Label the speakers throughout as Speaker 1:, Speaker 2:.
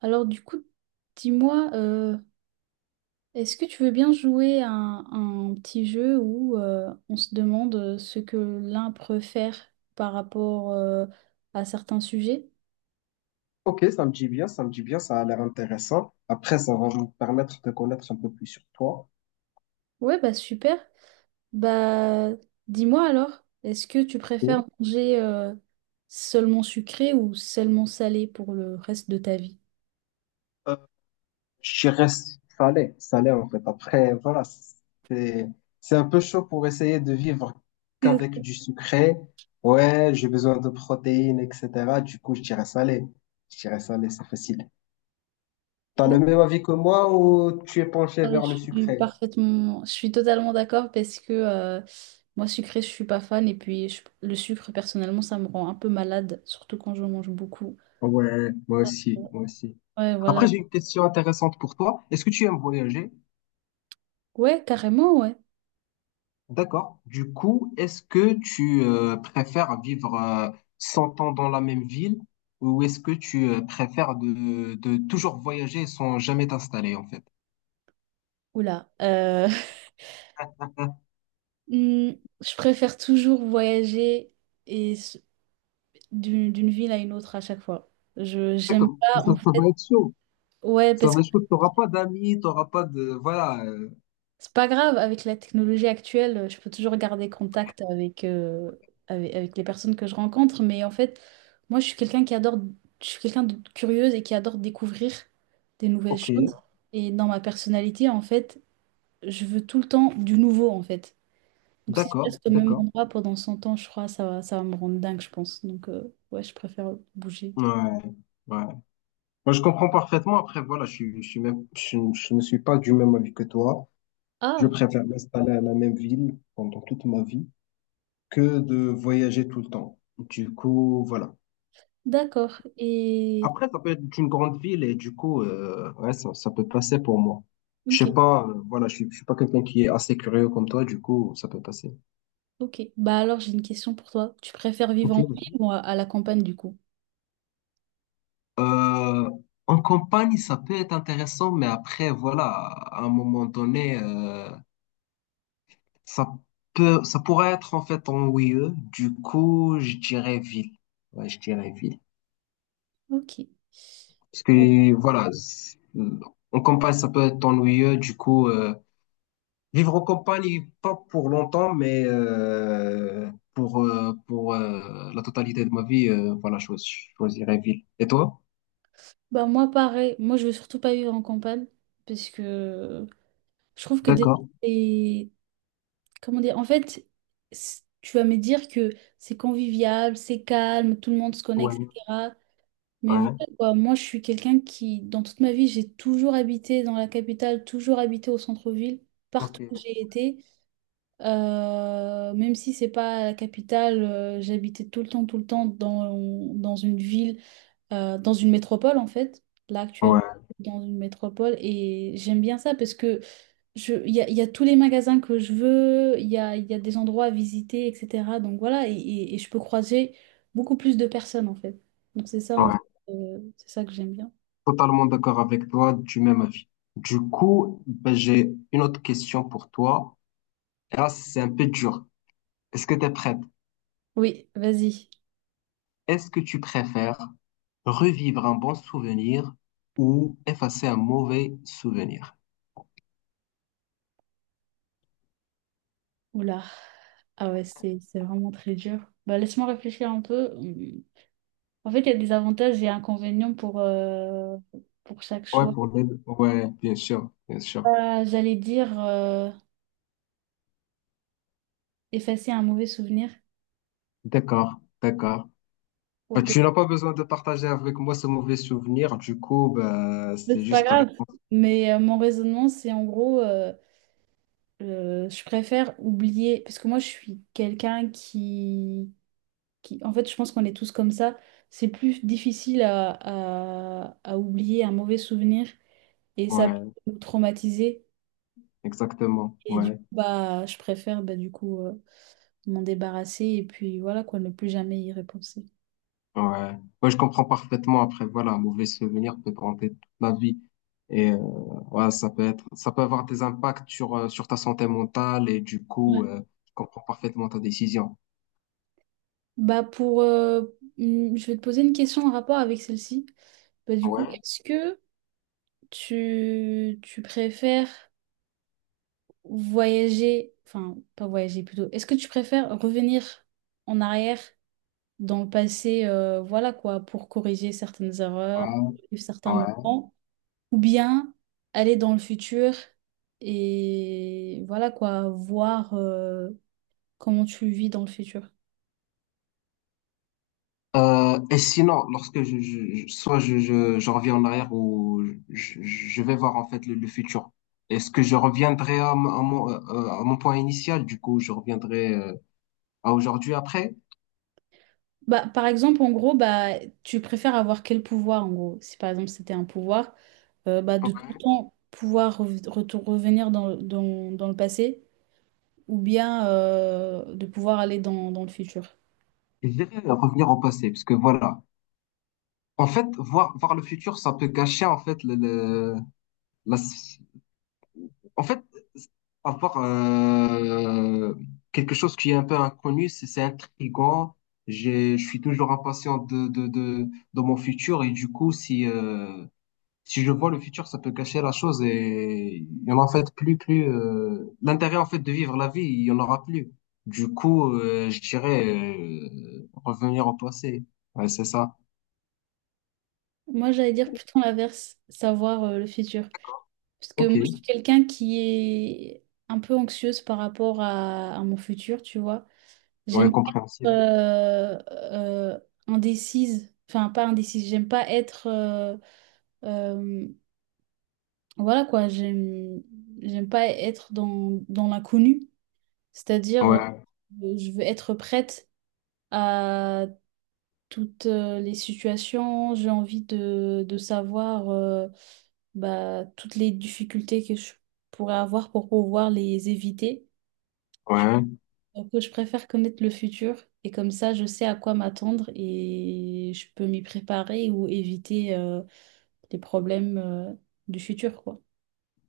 Speaker 1: Alors du coup, dis-moi, est-ce que tu veux bien jouer à un petit jeu où on se demande ce que l'un préfère par rapport à certains sujets?
Speaker 2: Ok, ça me dit bien, ça me dit bien, ça a l'air intéressant. Après, ça va me permettre de connaître un peu plus sur toi.
Speaker 1: Ouais, bah super. Bah dis-moi alors, est-ce que tu préfères
Speaker 2: Ok.
Speaker 1: manger seulement sucré ou seulement salé pour le reste de ta vie?
Speaker 2: Euh, je dirais salé en fait. Après, voilà, c'est un peu chaud pour essayer de vivre qu'avec du sucré. Ouais, j'ai besoin de protéines, etc. Du coup, je dirais salé. Je dirais salé, c'est facile. T'as le
Speaker 1: D'accord.
Speaker 2: même avis que moi ou tu es penché vers le sucré?
Speaker 1: Je suis totalement d'accord parce que moi sucré, je suis pas fan et puis le sucre personnellement, ça me rend un peu malade, surtout quand je mange beaucoup.
Speaker 2: Ouais, moi aussi, moi aussi.
Speaker 1: Ouais, voilà.
Speaker 2: Après, j'ai une question intéressante pour toi. Est-ce que tu aimes voyager?
Speaker 1: Ouais, carrément, ouais.
Speaker 2: D'accord. Du coup, est-ce que tu préfères vivre 100 ans dans la même ville ou est-ce que tu préfères de toujours voyager sans jamais t'installer en fait?
Speaker 1: Oula. Hmm, je préfère toujours voyager et d'une ville à une autre à chaque fois. Je j'aime
Speaker 2: D'accord.
Speaker 1: pas
Speaker 2: Ça,
Speaker 1: en
Speaker 2: ça
Speaker 1: fait.
Speaker 2: va être chaud.
Speaker 1: Ouais,
Speaker 2: Ça
Speaker 1: parce
Speaker 2: va
Speaker 1: que
Speaker 2: être chaud. T'auras pas d'amis, t'auras pas de...
Speaker 1: c'est pas grave, avec la technologie actuelle, je peux toujours garder contact avec les personnes que je rencontre, mais en fait, moi, je suis quelqu'un de curieuse et qui adore découvrir des nouvelles
Speaker 2: ok.
Speaker 1: choses. Et dans ma personnalité, en fait, je veux tout le temps du nouveau, en fait. Donc si je
Speaker 2: D'accord.
Speaker 1: reste au même
Speaker 2: D'accord.
Speaker 1: endroit pendant 100 ans, je crois, ça va me rendre dingue, je pense. Donc ouais, je préfère bouger.
Speaker 2: Ouais. Ouais. Moi, je comprends parfaitement. Après, voilà, je suis même, je ne suis pas du même avis que toi. Je
Speaker 1: Ah,
Speaker 2: préfère m'installer à la même ville pendant toute ma vie, que de voyager tout le temps. Du coup, voilà.
Speaker 1: d'accord.
Speaker 2: Après, ça peut être une grande ville et du coup, ouais, ça peut passer pour moi. Je
Speaker 1: Ok,
Speaker 2: sais pas, voilà, je suis pas quelqu'un qui est assez curieux comme toi, du coup, ça peut passer.
Speaker 1: ok. Bah alors, j'ai une question pour toi. Tu préfères vivre
Speaker 2: Ok.
Speaker 1: en ville ou à la campagne, du coup?
Speaker 2: Euh, en campagne, ça peut être intéressant, mais après, voilà, à un moment donné, ça peut, ça pourrait être en fait ennuyeux. Du coup, je dirais ville. Ouais, je dirais ville.
Speaker 1: Ok.
Speaker 2: Parce
Speaker 1: Bon,
Speaker 2: que, voilà, en campagne, ça peut être ennuyeux. Du coup, vivre en campagne, pas pour longtemps, mais pour la totalité de ma vie, voilà, je choisirais ville. Et toi?
Speaker 1: bah moi pareil, moi je veux surtout pas vivre en campagne parce que je trouve que déjà
Speaker 2: D'accord.
Speaker 1: c'est- comment dire en fait, tu vas me dire que c'est convivial, c'est calme, tout le monde se connaît,
Speaker 2: Ouais,
Speaker 1: etc. Mais voilà,
Speaker 2: ouais,
Speaker 1: quoi, moi je suis quelqu'un qui dans toute ma vie j'ai toujours habité dans la capitale, toujours habité au centre-ville,
Speaker 2: ok.
Speaker 1: partout où j'ai été. Même si c'est pas la capitale, j'habitais tout le temps dans une ville dans une métropole en fait, là actuellement,
Speaker 2: Ouais,
Speaker 1: dans une métropole. Et j'aime bien ça parce que il y a tous les magasins que je veux, il y a des endroits à visiter, etc. Donc voilà, et je peux croiser beaucoup plus de personnes en fait. Donc c'est ça, en fait,
Speaker 2: ouais.
Speaker 1: c'est ça que j'aime bien.
Speaker 2: Totalement d'accord avec toi, du même avis. Du coup, ben, j'ai une autre question pour toi. Et là, c'est un peu dur. Est-ce que tu es prête?
Speaker 1: Oui, vas-y.
Speaker 2: Est-ce que tu préfères revivre un bon souvenir ou effacer un mauvais souvenir?
Speaker 1: Oula. Ah ouais, c'est vraiment très dur. Bah, laisse-moi réfléchir un peu. Hum. En fait, il y a des avantages et inconvénients pour chaque
Speaker 2: Ouais,
Speaker 1: choix.
Speaker 2: pour les... deux. Ouais, bien sûr, bien sûr.
Speaker 1: Ah, j'allais dire effacer un mauvais souvenir.
Speaker 2: D'accord, d'accord.
Speaker 1: Ouais,
Speaker 2: Bah, tu n'as pas besoin de partager avec moi ce mauvais souvenir, du coup, bah,
Speaker 1: mais
Speaker 2: c'est
Speaker 1: c'est pas
Speaker 2: juste ta
Speaker 1: grave,
Speaker 2: réponse.
Speaker 1: mais mon raisonnement, c'est en gros, je préfère oublier, parce que moi, je suis quelqu'un qui, en fait, je pense qu'on est tous comme ça. C'est plus difficile à oublier un mauvais souvenir et ça peut
Speaker 2: Ouais,
Speaker 1: nous traumatiser.
Speaker 2: exactement.
Speaker 1: Et du coup,
Speaker 2: Ouais,
Speaker 1: bah, je préfère, bah, du coup, m'en débarrasser et puis voilà, quoi, ne plus jamais y repenser.
Speaker 2: ouais. Moi, je comprends parfaitement. Après, voilà, un mauvais souvenir peut te hanter toute la vie. Et euh, ouais, ça peut être, ça peut avoir des impacts sur, sur ta santé mentale et du
Speaker 1: Ouais.
Speaker 2: coup, je comprends parfaitement ta décision.
Speaker 1: Bah, je vais te poser une question en rapport avec celle-ci. Bah, du coup,
Speaker 2: Ouais,
Speaker 1: est-ce que tu préfères voyager, enfin, pas voyager plutôt, est-ce que tu préfères revenir en arrière dans le passé, voilà quoi, pour corriger certaines erreurs,
Speaker 2: ouais,
Speaker 1: vivre certains
Speaker 2: ouais.
Speaker 1: moments, ou bien aller dans le futur et voilà quoi, voir comment tu vis dans le futur?
Speaker 2: Et sinon, lorsque soit je reviens en arrière ou je vais voir en fait le futur, est-ce que je reviendrai à, à mon point initial? Du coup, je reviendrai à aujourd'hui après?
Speaker 1: Bah, par exemple, en gros, bah, tu préfères avoir quel pouvoir, en gros? Si par exemple c'était un pouvoir, bah, de tout le
Speaker 2: Ouais.
Speaker 1: temps pouvoir revenir dans le passé ou bien de pouvoir aller dans le futur.
Speaker 2: Je dirais revenir au passé, parce que voilà. En fait, voir le futur, ça peut gâcher en fait la, en fait, avoir quelque chose qui est un peu inconnu, c'est intriguant. Je suis toujours impatient de mon futur et du coup, si je vois le futur, ça peut gâcher la chose et il y en a en fait plus, l'intérêt en fait de vivre la vie, il y en aura plus. Du coup, je dirais revenir au passé. Ouais, c'est ça.
Speaker 1: Moi, j'allais dire plutôt l'inverse, savoir le futur. Parce que
Speaker 2: Ok.
Speaker 1: moi, je suis quelqu'un qui est un peu anxieuse par rapport à mon futur, tu vois.
Speaker 2: Ouais,
Speaker 1: J'aime pas être
Speaker 2: compréhensible.
Speaker 1: euh, indécise, enfin pas indécise. J'aime pas être... euh, Voilà quoi, j'aime pas être dans l'inconnu, c'est-à-dire
Speaker 2: Ouais,
Speaker 1: je veux être prête à toutes les situations, j'ai envie de savoir bah, toutes les difficultés que je pourrais avoir pour pouvoir les éviter. Je,
Speaker 2: ouais.
Speaker 1: donc, je préfère connaître le futur et comme ça je sais à quoi m'attendre et je peux m'y préparer ou éviter les problèmes du futur quoi.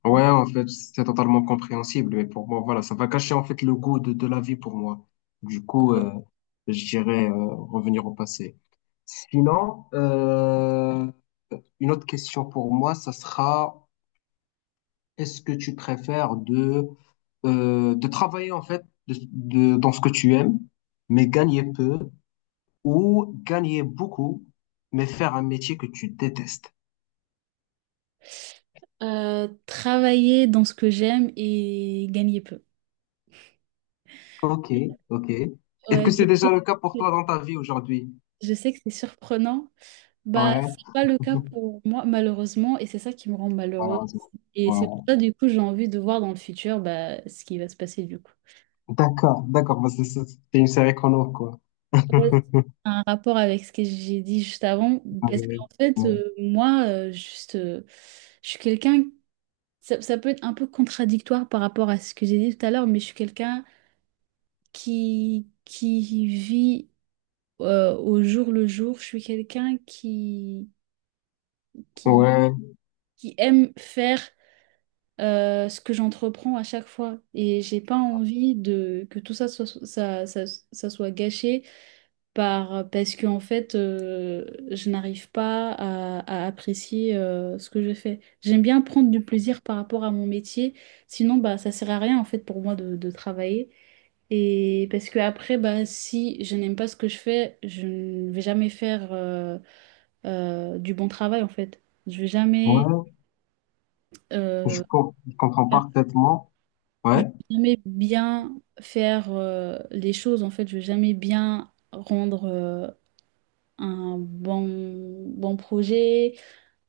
Speaker 2: Ouais, en fait, c'est totalement compréhensible, mais pour moi, voilà, ça va cacher en fait le goût de la vie pour moi. Du coup, je dirais revenir au passé. Sinon, une autre question pour moi, ça sera, est-ce que tu préfères de travailler en fait dans ce que tu aimes, mais gagner peu, ou gagner beaucoup, mais faire un métier que tu détestes?
Speaker 1: Travailler dans ce que j'aime et gagner peu.
Speaker 2: Ok, ok. Est-ce
Speaker 1: Ouais,
Speaker 2: que c'est déjà le cas pour toi
Speaker 1: sais
Speaker 2: dans ta vie aujourd'hui?
Speaker 1: je sais que c'est surprenant. Bah,
Speaker 2: Ouais.
Speaker 1: c'est pas le cas pour moi, malheureusement, et c'est ça qui me rend malheureuse.
Speaker 2: Malheureusement.
Speaker 1: Et c'est pour
Speaker 2: Ouais.
Speaker 1: ça, du coup, j'ai envie de voir dans le futur bah, ce qui va se passer, du coup.
Speaker 2: D'accord, d'accord, parce que c'est une série qu'on a, quoi.
Speaker 1: Ouais, c'est un rapport avec ce que j'ai dit juste avant, parce
Speaker 2: Ouais,
Speaker 1: qu'en fait, moi, juste, je suis quelqu'un, ça, ça peut être un peu contradictoire par rapport à ce que j'ai dit tout à l'heure, mais je suis quelqu'un qui vit au jour le jour. Je suis quelqu'un qui,
Speaker 2: ouais,
Speaker 1: qui aime faire ce que j'entreprends à chaque fois. Et j'ai pas envie de, que tout ça soit, ça soit gâché parce que, en fait, je n'arrive pas à apprécier ce que je fais. J'aime bien prendre du plaisir par rapport à mon métier. Sinon, bah, ça sert à rien, en fait, pour moi de travailler. Et parce que après, bah, si je n'aime pas ce que je fais, je ne vais jamais faire du bon travail en fait.
Speaker 2: ouais,
Speaker 1: Euh,
Speaker 2: je comprends
Speaker 1: faire-
Speaker 2: parfaitement.
Speaker 1: je vais
Speaker 2: Ouais,
Speaker 1: jamais bien faire les choses en fait. Je vais jamais bien rendre un bon projet,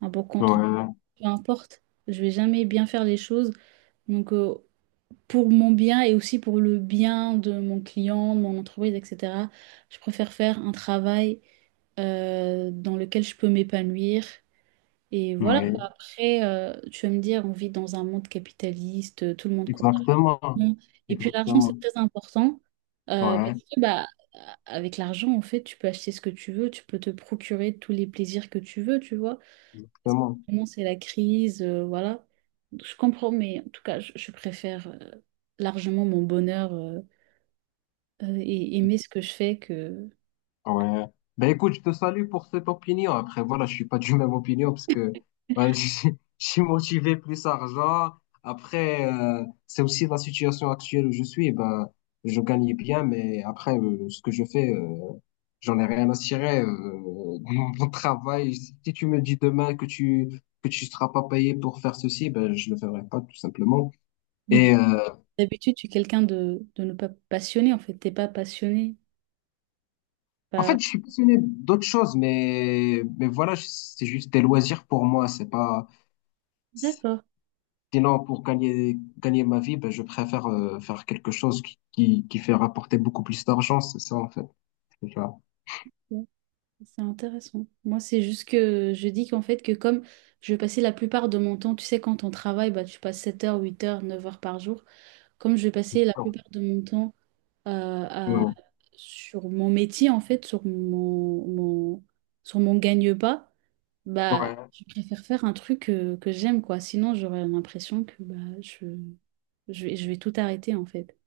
Speaker 1: un bon compte,
Speaker 2: ouais,
Speaker 1: peu importe. Je vais jamais bien faire les choses. Donc pour mon bien et aussi pour le bien de mon client, de mon entreprise, etc. Je préfère faire un travail dans lequel je peux m'épanouir. Et voilà quoi.
Speaker 2: oui,
Speaker 1: Après, tu vas me dire, on vit dans un monde capitaliste, tout le monde court
Speaker 2: exactement,
Speaker 1: d'argent. Et puis l'argent,
Speaker 2: exactement,
Speaker 1: c'est très important
Speaker 2: ouais,
Speaker 1: parce que bah, avec l'argent, en fait, tu peux acheter ce que tu veux, tu peux te procurer tous les plaisirs que tu veux, tu vois. Parce que
Speaker 2: exactement.
Speaker 1: vraiment, c'est la crise, voilà. Je comprends, mais en tout cas, je préfère largement mon bonheur et aimer ce que je fais que...
Speaker 2: Ouais. Ben écoute, je te salue pour cette opinion. Après, voilà, je suis pas du même opinion parce que voilà, je suis motivé plus argent. Après, c'est aussi la situation actuelle où je suis. Ben, je gagne bien, mais après, ce que je fais, j'en ai rien à tirer. Mon travail, si tu me dis demain que tu seras pas payé pour faire ceci, ben je le ferai pas tout simplement. Et euh,
Speaker 1: D'habitude, tu es quelqu'un de ne pas passionné, en fait. T'es pas passionné.
Speaker 2: en fait,
Speaker 1: Pas...
Speaker 2: je suis passionné d'autres choses, mais voilà, c'est juste des loisirs pour moi. C'est pas.
Speaker 1: D'accord.
Speaker 2: Sinon, pour gagner ma vie, ben, je préfère faire quelque chose qui fait rapporter beaucoup plus d'argent, c'est ça en fait. Tu vois.
Speaker 1: C'est intéressant. Moi, c'est juste que je dis qu'en fait, que comme je passais la plupart de mon temps, tu sais, quand on travaille, bah, tu passes 7 heures, 8 heures, 9 heures par jour. Comme je passais la plupart de mon temps euh, à-
Speaker 2: Ouais,
Speaker 1: sur mon métier, en fait, sur mon gagne-pas, bah,
Speaker 2: ouais,
Speaker 1: je préfère faire un truc que j'aime, quoi. Sinon, j'aurais l'impression que bah, je, je vais tout arrêter, en fait.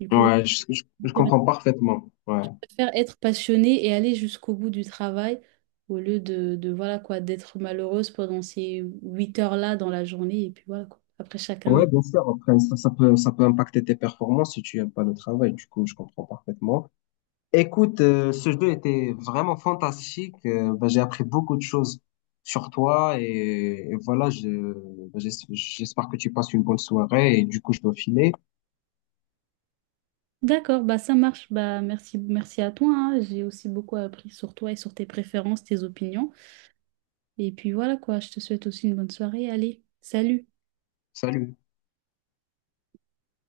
Speaker 1: Du coup,
Speaker 2: ouais, je
Speaker 1: voilà
Speaker 2: comprends parfaitement. Ouais.
Speaker 1: préfère être passionnée et aller jusqu'au bout du travail au lieu de voilà quoi, d'être malheureuse pendant ces 8 heures-là dans la journée et puis voilà quoi. Après
Speaker 2: Ouais,
Speaker 1: chacun.
Speaker 2: bien sûr. Après, ça, ça peut impacter tes performances si tu aimes pas le travail. Du coup, je comprends parfaitement. Écoute, ce jeu était vraiment fantastique. Ben, j'ai appris beaucoup de choses sur toi et voilà, je, ben, j'espère que tu passes une bonne soirée et du coup, je dois filer.
Speaker 1: D'accord, bah ça marche. Bah merci, merci à toi. Hein. J'ai aussi beaucoup appris sur toi et sur tes préférences, tes opinions. Et puis voilà quoi, je te souhaite aussi une bonne soirée. Allez, salut.
Speaker 2: Salut.